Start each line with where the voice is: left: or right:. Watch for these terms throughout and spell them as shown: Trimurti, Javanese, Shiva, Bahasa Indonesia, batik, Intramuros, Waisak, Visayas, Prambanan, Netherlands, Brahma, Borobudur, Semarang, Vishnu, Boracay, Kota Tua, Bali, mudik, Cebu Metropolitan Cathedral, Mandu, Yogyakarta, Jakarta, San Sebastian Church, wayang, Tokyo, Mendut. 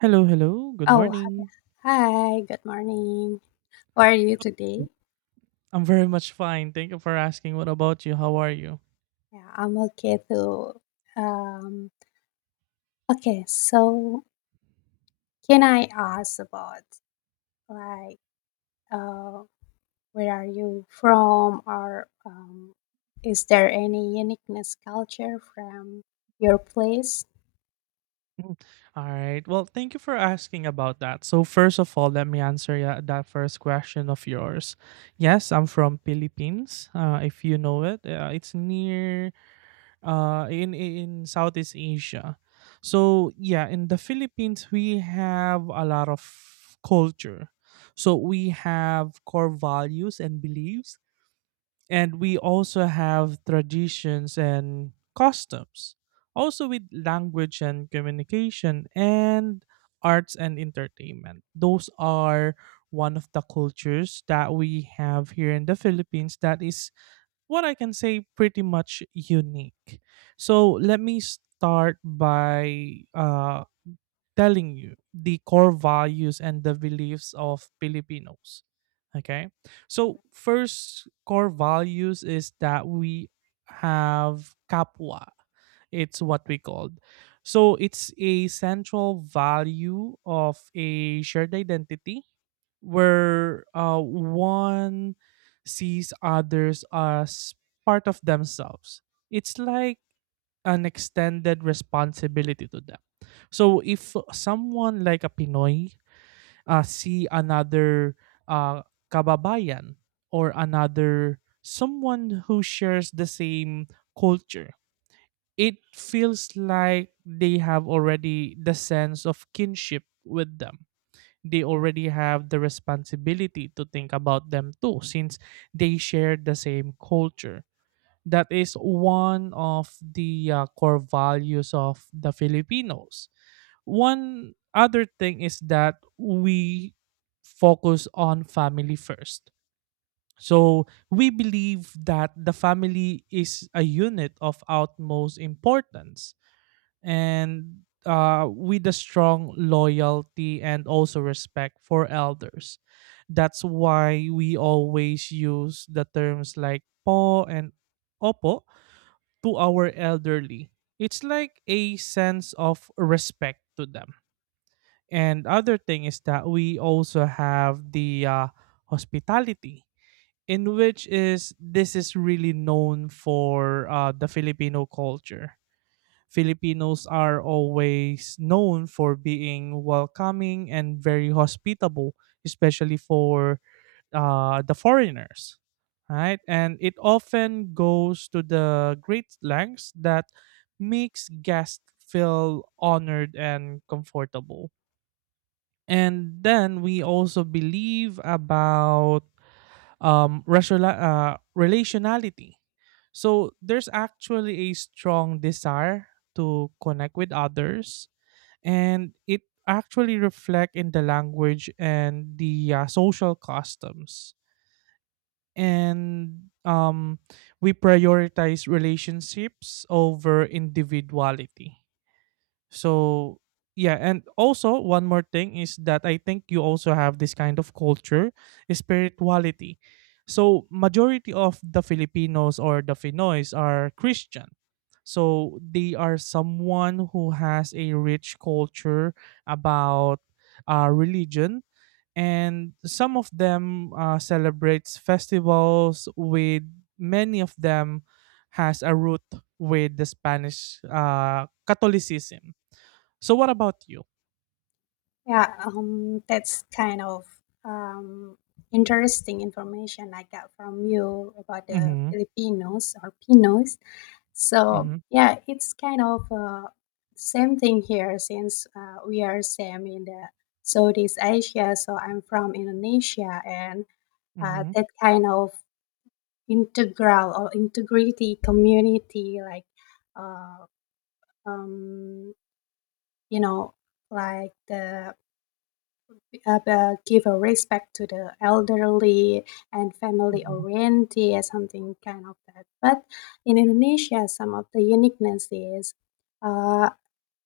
right: Hello, hello. Good
left: Oh,
right: morning.
left: hi. Good morning. How are you today?
right: Yep. I'm very much fine. Thank you for asking. What about you? How are you?
left: Yeah, I'm okay too. Um, okay, so can I ask about like uh, where are you from, or is there any uniqueness culture from your place?
right: Mm. All right. Well, thank you for asking about that. So, first of all, let me answer that first question of yours. Yes, I'm from Philippines. If you know it, it's near in Southeast Asia. So, yeah, in the Philippines, we have a lot of culture. So we have core values and beliefs, and we also have traditions and customs, also with language and communication, and arts and entertainment. Those are one of the cultures that we have here in the Philippines that is what I can say pretty much unique. So let me start by telling you the core values and the beliefs of Filipinos. Okay. So, first core values is that we have kapwa. It's what we called. So, it's a central value of a shared identity where one sees others as part of themselves. It's like an extended responsibility to them. So if someone like a Pinoy see another uh, kababayan, or another someone who shares the same culture, it feels like they have already the sense of kinship with them. They already have the responsibility to think about them too, since they share the same culture. That is one of the core values of the Filipinos. One other thing is that we focus on family first. So we believe that the family is a unit of utmost importance, and with a strong loyalty and also respect for elders. That's why we always use the terms like po and opo to our elderly. It's like a sense of respect to them. And other thing is that we also have the hospitality, in which is this is really known for the Filipino culture. Filipinos are always known for being welcoming and very hospitable, especially for the foreigners, right? And it often goes to the great lengths that makes guests feel honored and comfortable. And then we also believe about relationality. So there's actually a strong desire to connect with others, and it actually reflect in the language and the social customs, and we prioritize relationships over individuality. So yeah, and also one more thing is that I think you also have this kind of culture, spirituality. So majority of the Filipinos or the Finoys are Christian. So they are someone who has a rich culture about religion, and some of them celebrates festivals with many of them has a root with the spanish catholicism. So what about you?
left: Yeah, that's kind of um, interesting information I got from you about the
right: Mm-hmm,
left: Filipinos or Pinos. So
right: mm-hmm,
left: yeah, it's kind of same thing here since we are same in the Southeast Asia. So I'm from Indonesia, and
right: mm-hmm,
left: that kind of integral or integrity community, like uh, um, you know, like the give a respect to the elderly and family
right: mm-hmm,
left: oriented, something kind of that. But in Indonesia, some of the uniqueness is uh,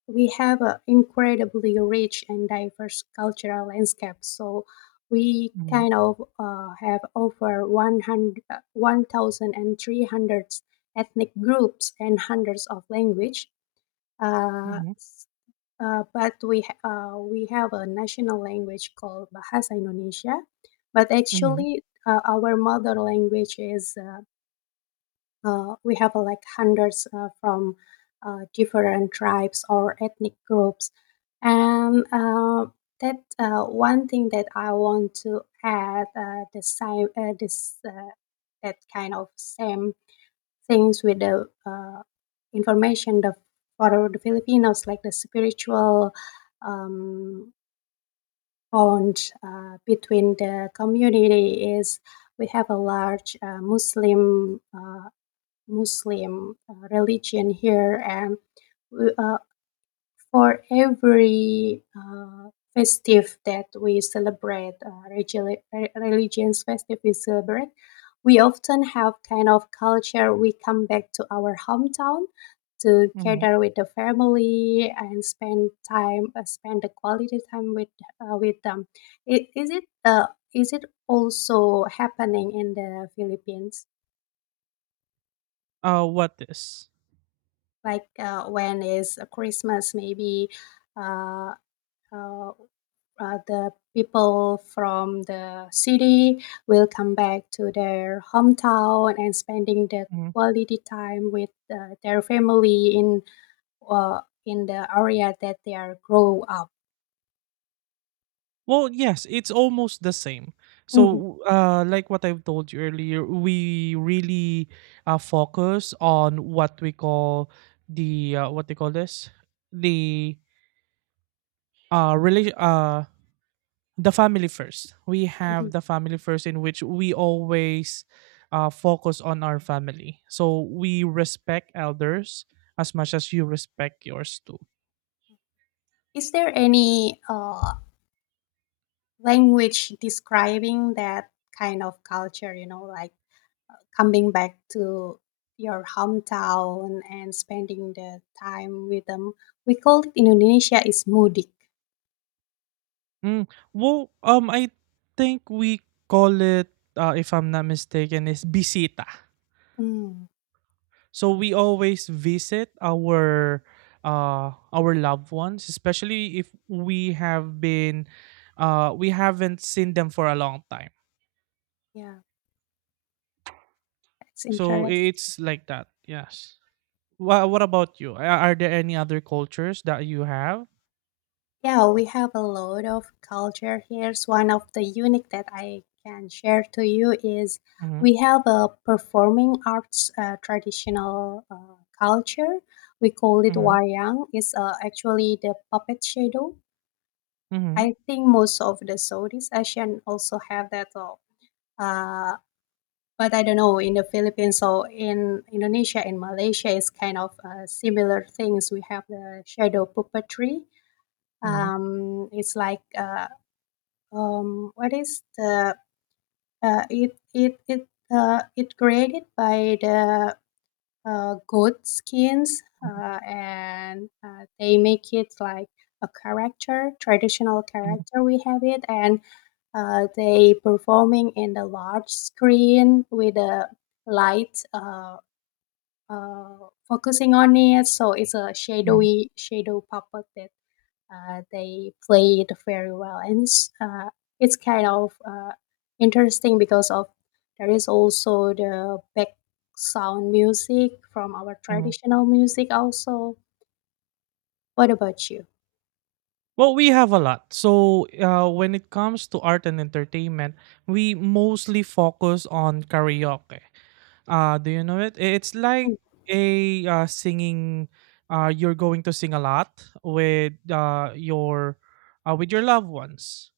left: we have an incredibly rich and diverse cultural landscape. So we
right: mm-hmm,
left: kind of have over 100, 1,300 ethnic groups and hundreds of language. Uh,
right: mm-hmm,
left: but we have a national language called Bahasa Indonesia. But
right: mm-hmm.
left: actually, our mother language is we have like hundreds from different tribes or ethnic groups, and that one thing that I want to add the same this that kind of same things with the information the for the Filipinos, like the spiritual um, bond between the community is we have a large Muslim religion here, and we, for every festive that we celebrate, religious religions festive we celebrate, we often have kind of culture. We come back to our hometown to
right: Mm-hmm.
left: gather with the family and spend time, spend the quality time with them. I- Is it uh, is it also happening in the Philippines?
right: What is
left: Like when is Christmas? Maybe uh, uh, the people from the city will come back to their hometown and spending the
right: Mm-hmm.
left: quality time with their family uh, in the area that they are grow up.
right: Well, yes, it's almost the same.
left: Mhm,
right: So, like what I've told you earlier, we really focus on what we call the what they call this the relation the family first. We
left: mhm.
right: have the family first, in which we always focus on our family. So we respect elders as much as you respect yours too.
left: Is there any language describing that kind of culture? You know, like coming back to your hometown and spending the time with them. We call it in Indonesia is mudik.
right: I think we call it, if I'm not mistaken, is bisita.
left: Mm,
right: So we always visit our loved ones, especially if we have been we haven't seen them for a long time.
left: yeah, that's
right: So
left: interesting.
right: it's like that. Yes. What about you? Are there any other cultures that you have?
left: Yeah, we have a lot of culture here. So one of the unique that I can share to you is
right: Mm-hmm,
left: we have a performing arts traditional culture. We call it
right: mm-hmm,
left: wayang. It's actually the puppet shadow.
right: mm-hmm,
left: I think most of the Southeast Asian also have that. Uh, but I don't know in the Philippines or in Indonesia, in Malaysia, it's kind of similar things. We have the shadow puppetry it's like what is the uh, it it it it created by the goat skins
right: mm-hmm,
left: and they make it like a character traditional
right: mm-hmm, mm-hmm.
left: character we have it and they performing in the large screen with a light uh, focusing on it so it's a
right: Mm-hmm.
left: shadowy shadow puppet that they played very well, and it's kind of interesting because of there is also the back sound music from our
right: Mm-hmm.
left: traditional music also. What about you?
right: Well, we have a lot. So, when it comes to art and entertainment, we mostly focus on karaoke. Do you know it? It's like a singing. You're going to sing a lot with your with your loved ones.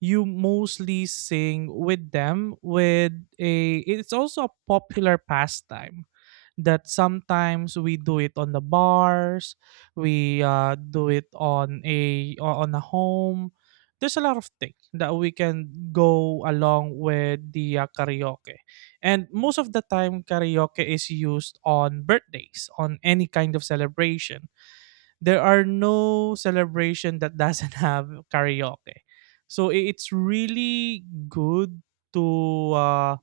right: You mostly sing with them. With a, it's also a popular pastime that sometimes we do it on the bars, we do it on a on a home. There's a lot of things that we can go along with the karaoke, and most of the time karaoke is used on birthdays, on any kind of celebration. There are no celebration that doesn't have karaoke, so it's really good to uh,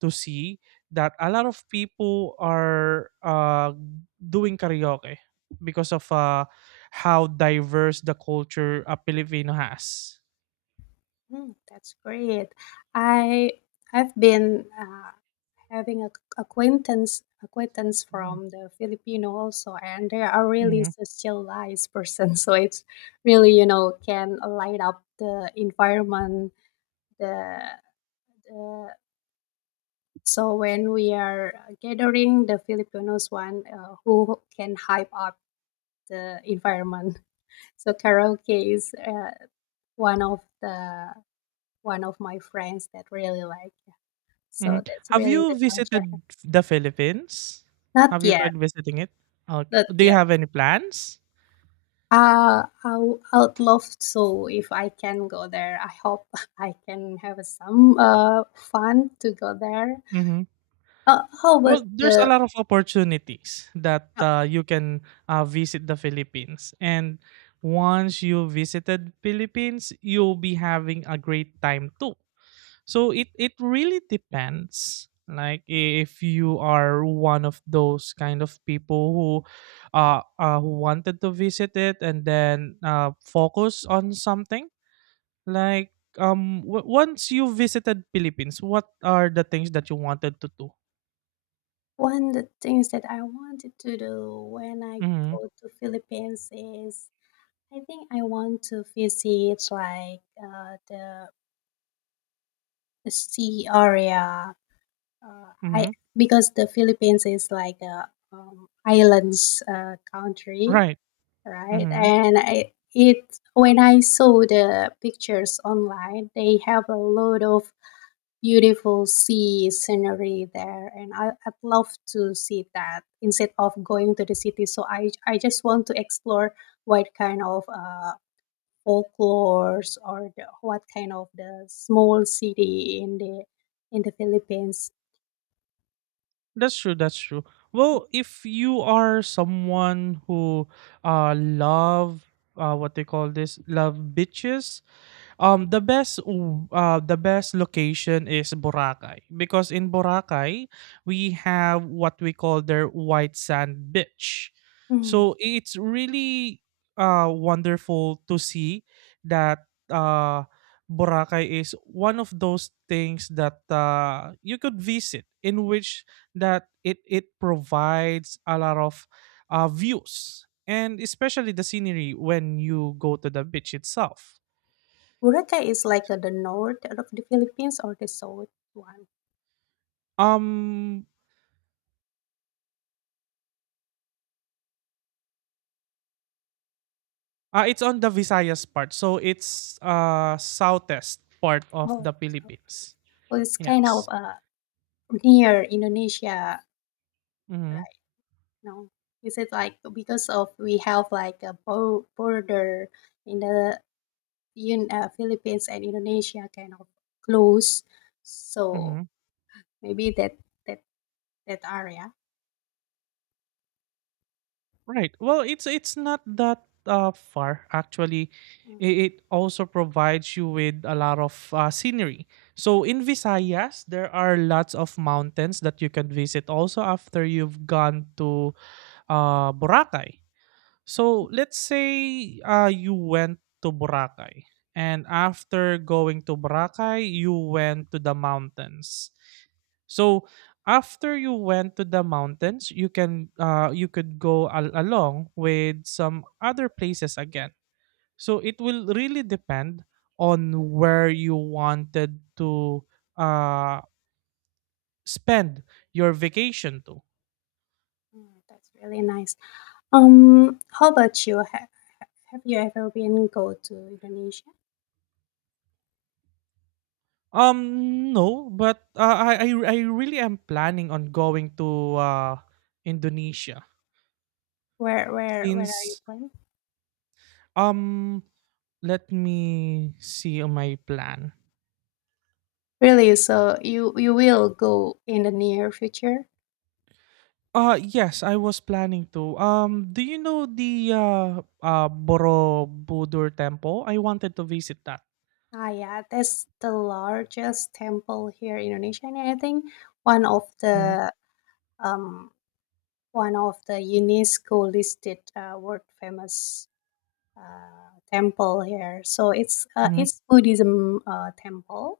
right: to see that a lot of people are doing karaoke because of how diverse the culture Filipino has.
left: Mhm, that's great. I I've been having a acquaintance
right: Mhm,
left: from the Filipino also, and they are really
right: mhm,
left: socialized person. So it's really you know can light up the environment, the Uh, so when we are gathering, the Filipinos one who can hype up the environment. So karaoke is one of the one of my friends that really like. So
right: mhm.
left: that's
right: Have
left: really
right: you
left: the culture.
right: visited the Philippines?
left: Not
right: Have you
left: yet,
right: tried visiting it? Okay.
left: not
right: Do you
left: yet.
right: have any plans?
left: I would love to if I can go there. I hope I can have some fun to go there.
right: Hmm.
left: How about
right: Well, there's a
left: the
right: lot of opportunities that you can visit the Philippines, and once you visited Philippines, you'll be having a great time too. So it really depends. Like if you are one of those kind of people who wanted to visit it and then focus on something like once you visited Philippines, what are the things that you wanted to do?
left: One of the things that I wanted to do when I
right: Mm-hmm.
left: go to Philippines is I think I want to visit like the sea area. Uh, I
right: Mm-hmm.
left: because the Philippines is like a islands country,
right: Right.
left: right?
right: Mm-hmm.
left: And I, it when I saw the pictures online, they have a lot of beautiful sea scenery there and I'd love to see that instead of going to the city so I just want to explore what kind of folklores or the, what kind of the small city in the Philippines.
right: That's true. That's true. Well, if you are someone who love what they call this love bitches. Um, the best the best location is Boracay, because in Boracay we have what we call their white sand beach.
left: Hmm.
right: So it's really wonderful to see that Boracay is one of those things that you could visit, in which that it provides a lot of views, and especially the scenery when you go to the beach itself.
left: Boracay is like the north of the Philippines or the south one?
right: Um, it's on the Visayas part. So it's southeast part of
left: Oh,
right: the Philippines.
left: well, it's kind of
right: Yes.
left: near Indonesia,
right: Mm-hmm.
left: right? No, you said like because of we have like a border in the Philippines and Indonesia kind of close, so
right: Mm-hmm.
left: maybe that that area.
right: Right. Well, it's not that far actually.
left: Mm,
right: It also provides you with a lot of scenery. So in Visayas, there are lots of mountains that you can visit also after you've gone to Boracay. So let's say you went to Boracay, and after going to Boracay, you went to the mountains. So after you went to the mountains, you can you could go along with some other places again. So it will really depend on where you wanted to uh, spend your vacation to.
left: mm, that's really nice. How about you? Have you ever been go to Indonesia?
right: No, but I really am planning on going to Indonesia
left: Where where are you
right: since
left: from?
right: um let me see on my plan.
left: Really? So you will go in the near future?
right: Yes, I was planning to. Do you know the Borobudur temple? I wanted to visit that.
left: Ah, yeah, that's the largest temple here in Indonesia, and I think one of
right: Mhm,
left: the um one of the UNESCO listed world famous temple here. So
right: mhm,
left: it's Buddhism temple.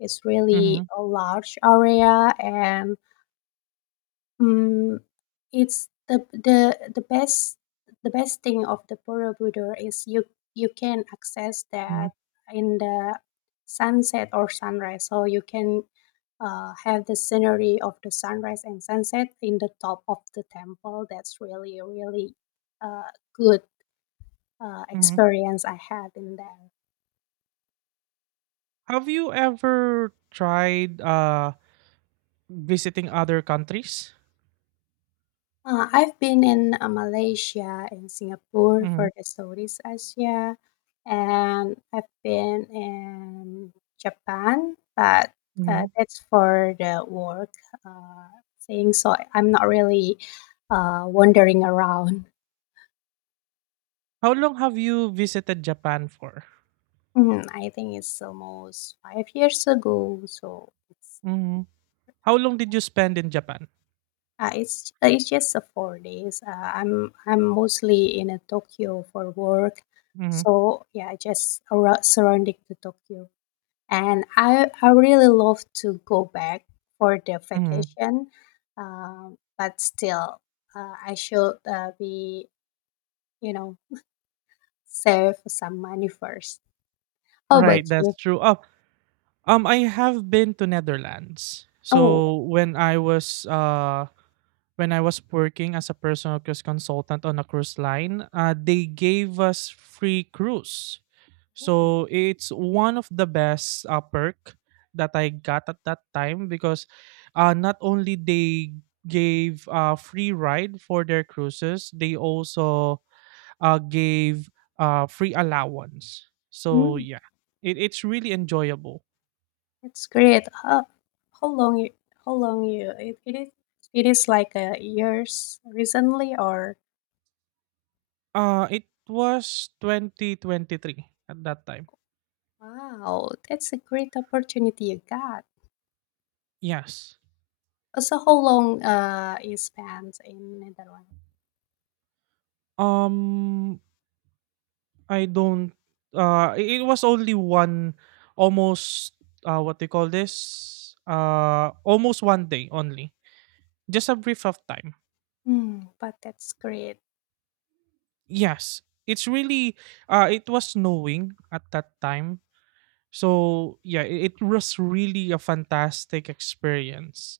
left: It's really
right: mhm,
left: a large area, and um, it's the best thing of the Borobudur is you can access
right: mhm,
left: that in the sunset or sunrise. So you can have the scenery of the sunrise and sunset in the top of the temple. That's really really uh, good
right: mhm.
left: experience I had in there.
right: Have you ever tried visiting other countries?
left: I've been in Malaysia and Singapore
right: Mhm,
left: for the Southeast Asia, and I've been in Japan, but
right: mhm.
left: that's for the work uh, thing. So I'm not really wandering around.
right: How long have you visited Japan for?
left: Mm, I think it's almost 5 years ago, so it's
right: Mhm. How long did you spend in Japan?
left: It's just 4 days. I'm mostly in Tokyo for work,
right: Mhm,
left: so yeah, just around, surrounding to Tokyo, and I really love to go back for the
right: mhm.
left: vacation, but still, I should be you know save some money first. How
right: Right,
left: about
right: that's
left: you?
right: true. Oh, I have been to Netherlands.
left: Oh,
right: So when I was working as a personal cruise consultant on a cruise line, they gave us free cruise. So it's one of the best perk that I got at that time, because not only they gave free ride for their cruises, they also gave free allowance. So
left: mm.
right: yeah, it, it's really enjoyable.
left: That's great. How long you how long you it, it is it is like years recently or
right: It was 2023 at that time.
left: wow, that's a great opportunity you got.
right: Yes.
left: So how long you spent in Netherlands?
right: Um I don't I- it was only one almost what they call this almost 1 day only, just a brief of time.
left: Hmm, but that's great.
right: Yes, it's really it was snowing at that time, so yeah, it was really a fantastic experience.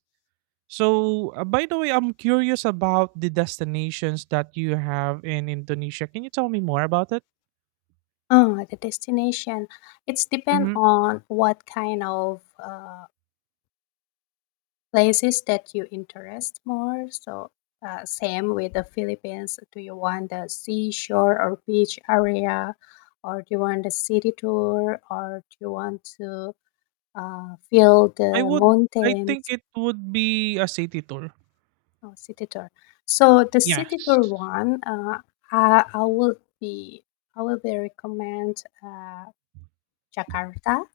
right: So by the way, I'm curious about the destinations that you have in Indonesia. Can you tell me more about it?
left: Oh, the destination. It's depend
right: Mm-hmm.
left: on what kind of places that you interest more. So, same with the Philippines. Do you want the seashore or beach area, or do you want the city tour, or do you want to feel
right: I
left: the
right: would, I think
left: mountains
right: it would be a city tour.
left: or city tour? So the city
right: Yes.
left: tour one, I will be recommend Jakarta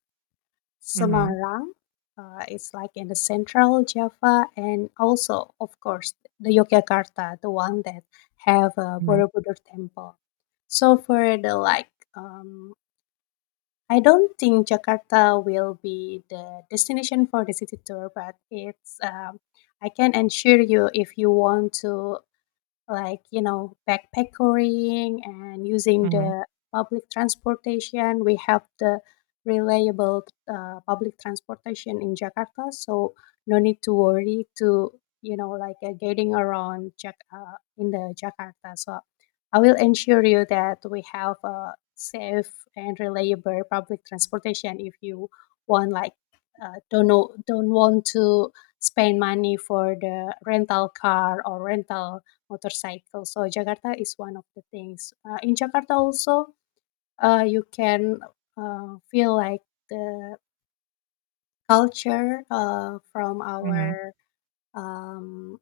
right: Mhm.
left: Semarang. It's like in the central Java and also, of course, the Yogyakarta, the one that have a
right: Mhm.
left: Borobudur temple. So for the like, I don't think Jakarta will be the destination for the city tour, but it's I can ensure you if you want to like you know backpacking and using
right: Mhm.
left: the public transportation we have the reliable public transportation in Jakarta so no need to worry to you know like getting around in the Jakarta so I will ensure you that we have a safe and reliable public transportation if you want like don't know don't want to spend money for the rental car or rental motorcycle. So Jakarta is one of the things. In Jakarta also, you can feel like the culture from
right: Mhm.
left: our um,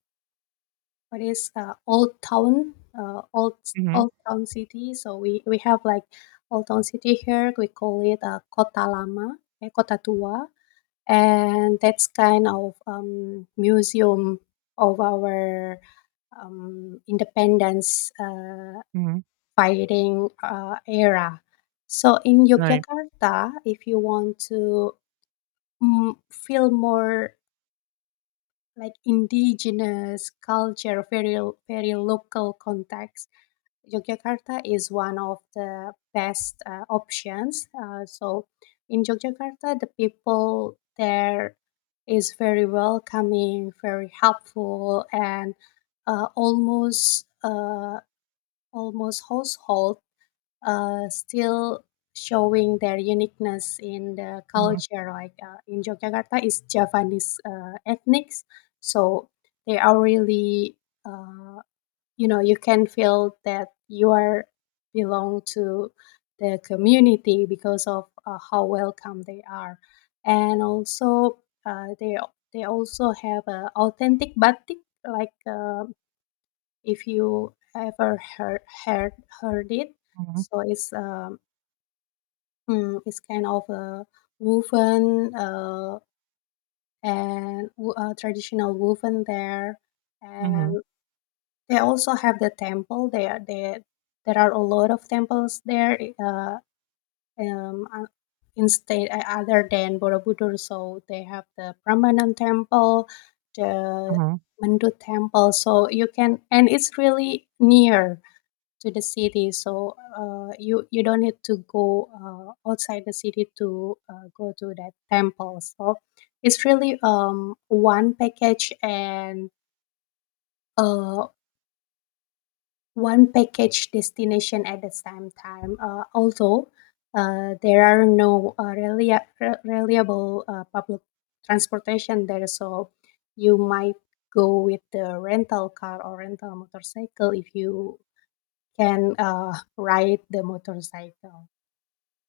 left: what is old town, old
right: Mhm.
left: old town city. So we have like old town city here. We call it Kota Lama, eh, Kota Tua, and that's kind of museum of our independence
right: Mhm.
left: fighting era. So in
right: Right.
left: Yogyakarta, if you want to feel more like indigenous culture, very very local context, Yogyakarta is one of the best options. So in Yogyakarta, the people there is very welcoming, very helpful, and uh, almost uh, almost household still showing their uniqueness in the
right: Mhm.
left: culture. Like in Yogyakarta is Javanese ethnics, so they are really uh, you know you can feel that you are belong to the community because of how welcome they are, and also uh, they they also have authentic batik like. If you ever heard it
right: Mhm.
left: so it's mm, it's kind of a woven and traditional woven there,
right: Mhm.
left: and they also have the temple there. There are a lot of temples there. Uh, um, uh, other than Borobudur, so they have the Prambanan temple, the
right: Mhm.
left: Mandu temple. So you can, and it's really near to the city so you don't need to go outside the city to go to that temple so it's really one package and uh one package destination at the same time although there are no reliable public transportation there so you might go with the rental car or rental motorcycle if you can ride the motorcycle.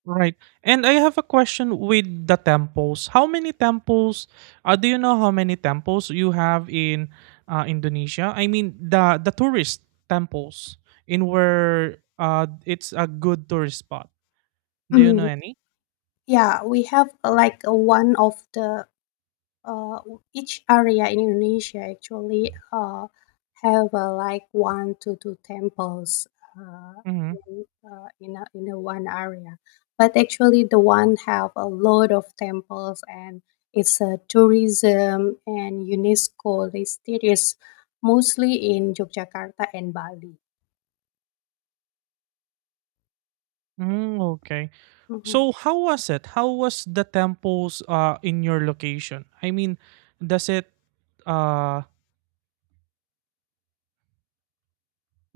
right: Right. And I have a question with the temples. How many temples do you know how many temples you have in Indonesia? I mean the tourist temples in where it's a good tourist spot. Do you know
left: Mm,
right: any?
left: yeah, we have like one of the uh, each area in Indonesia actually have like one to two temples uh,
right: Mhm.
left: in in a one area, but actually the one have a lot of temples and it's a tourism and UNESCO listed is mostly in Yogyakarta and Bali.
right: Mm, okay.
left: Mhm.
right: So how was it? How was the temples in your location? I mean, does it uh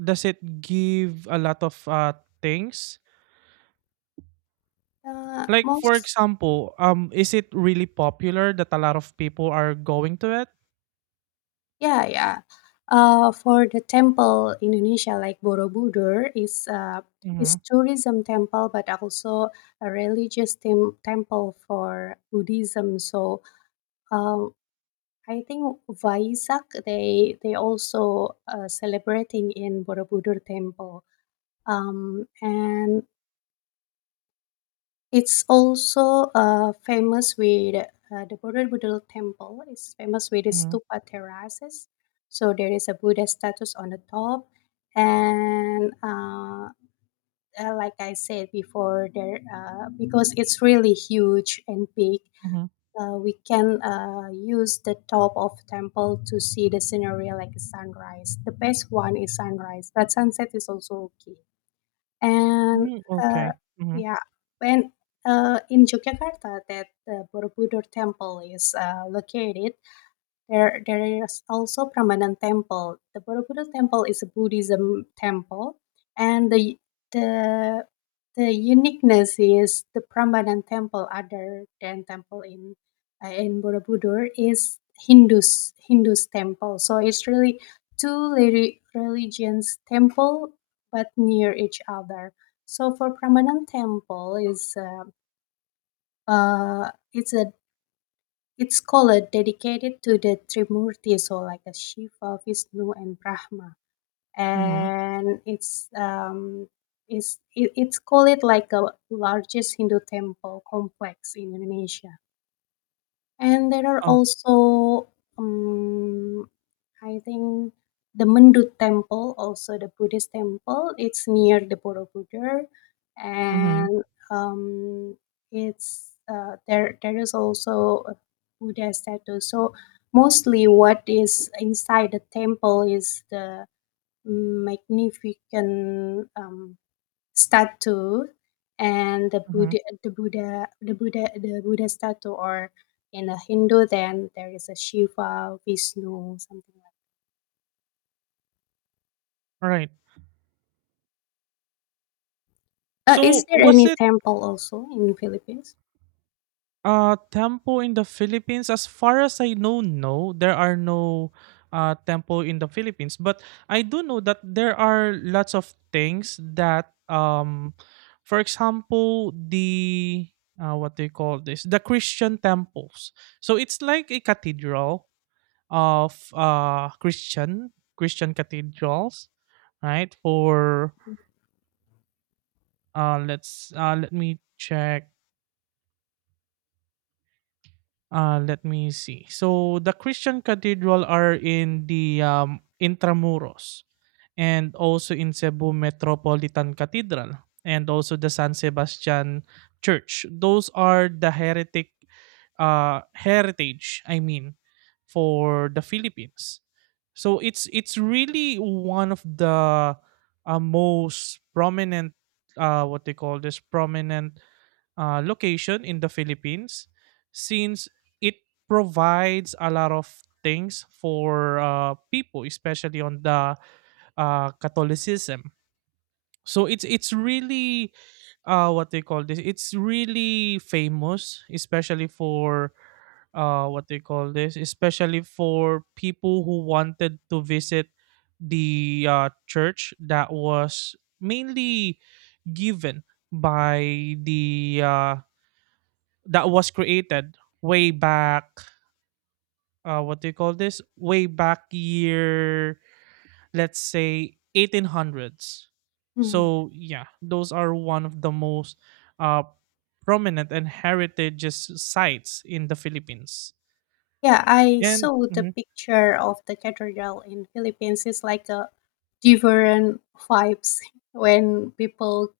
right: does it give a lot of things? Like for
left: Most
right: example, is it really popular that a lot of people are going to it?
left: yeah, yeah. For the temple Indonesia, like Borobudur is
right: Mhm.
left: tourism temple, but also a religious temple for Buddhism. So um, I think Waisak they also celebrating in Borobudur temple. And It's also famous with the Borobudur temple is famous with its
right: Mhm.
left: stupa terraces. So there is a Buddha statues on the top, and like I said before, there because it's really huge and big.
right: Mhm.
left: We can use the top of temple to see the scenery like sunrise. The best one is sunrise, but sunset is also okay. And
right: Mm,
left: uh,
right: okay. Mhm.
left: yeah, when in Yogyakarta, that the Borobudur temple is located, there is also Prambanan Temple. The Borobudur Temple is a Buddhism temple, and the the uniqueness is the Prambanan Temple, other than temple in Borobudur, is Hindus temple. So it's really two religions temple, but near each other. So for Prambanan Temple is. It's a its scholar dedicated to the Trimurti, so like a Shiva, Vishnu, and Brahma,
right: Mhm.
left: and it's it, it's called like a largest Hindu temple complex in Indonesia. And there are
right: Oh.
left: also um, I think the Mendut temple, also the Buddhist temple, it's near the Borobudur,
right: Mhm.
left: and um, it's there. There is also a Buddha statue. So mostly, what is inside the temple is the magnificent statue and the
right: Mhm.
left: Buddha, the Buddha statue, or in a Hindu, then there is a Shiva, Vishnu, something.
right: Right.
left: Is
right: So
left: there
right: was
left: any
right: it
left: temple also in Philippines?
right: Tempo in the Philippines, as far as I know, no, there are no tempo in the Philippines. But I do know that there are lots of things that, for example, the what do you call this? The Christian temples. So it's like a cathedral of Christian cathedrals, right? For let me check. Let me see. So the Christian cathedral are in the Intramuros, and also in Cebu Metropolitan Cathedral, and also the San Sebastian Church. Those are the heretic heritage, I mean, for the Philippines. So it's really one of the most prominent what they call this prominent location in the Philippines, since it provides a lot of things for people, especially on the Catholicism. So it's really what they call this. It's really famous, especially for what they call this, especially for people who wanted to visit the church that was mainly given by the that was created way back what do you call this way back year, let's say 1800s.
left: Mhm.
right: So yeah, those are one of the most uh prominent and heritage sites in the Philippines.
left: Yeah, I
right: And
left: saw the
right: mm-hmm.
left: picture of the cathedral in Philippines. It's like a different vibes when people,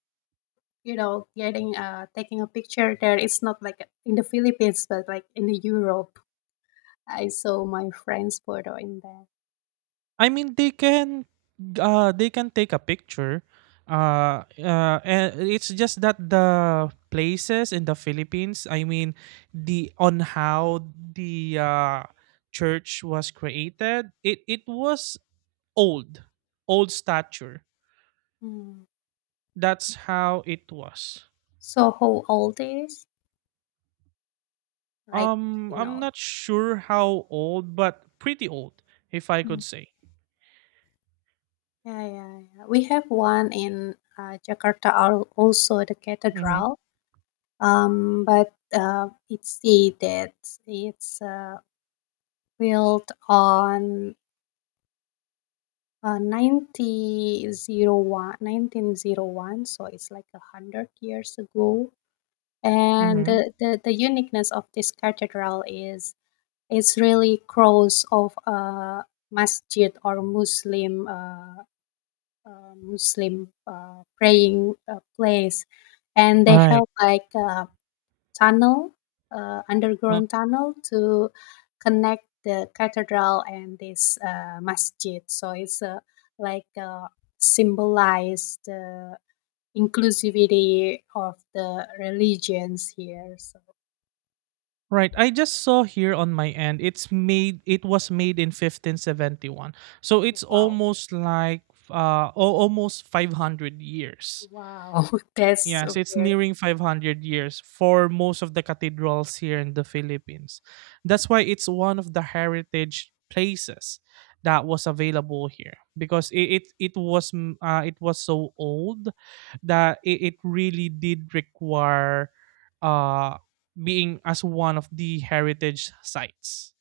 left: you know, getting taking a picture there. It's not like in the Philippines, but like in the Europe. I saw my friend's photo in there.
right: I mean, they can take a picture. And it's just that the places in the Philippines, I mean, the on how the church was created, it was old, old stature.
left: Mm.
right: That's how it was.
left: So how old is like you
right: I'm
left: know.
right: not sure how old, but pretty old, if I
left: Mm.
right: could say.
left: Yeah, yeah, yeah. We have one in Jakarta, also the
right: Mm-hmm.
left: cathedral. But it's the that it's built on 1901, so it's like 100 years ago and
right: Mm-hmm.
left: the uniqueness of this cathedral is it's really cross of a masjid or Muslim praying place and they
right: Right.
left: have like tunnel, underground tunnel to connect the cathedral and this masjid. So it's like symbolize the inclusivity of the religions here. So
right: Right. I just saw here on my end. It's made. It was made in 1571. So it's
left: wow,
right: almost like almost 500 years.
left: wow, that's
right: Yes,
left: a
right: it's
left: very
right: nearing 500 years for most of the cathedrals here in the Philippines. That's why it's one of the heritage places that was available here, because it was it was so old that it really did require uh being as one of the heritage sites.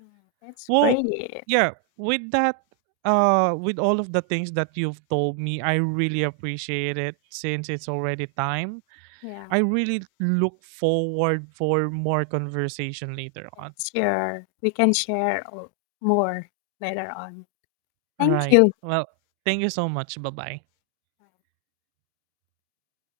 left: Mm, that's
right: Well,
left: great.
right: yeah, with that with all of the things that you've told me, I really appreciate it, since it's already time.
left: Yeah,
right: I really look forward for more conversation later
left: yeah,
right: on.
left: sure. We can share more later on. Thank
right: Right.
left: you.
right: Well, thank you so much. Bye bye.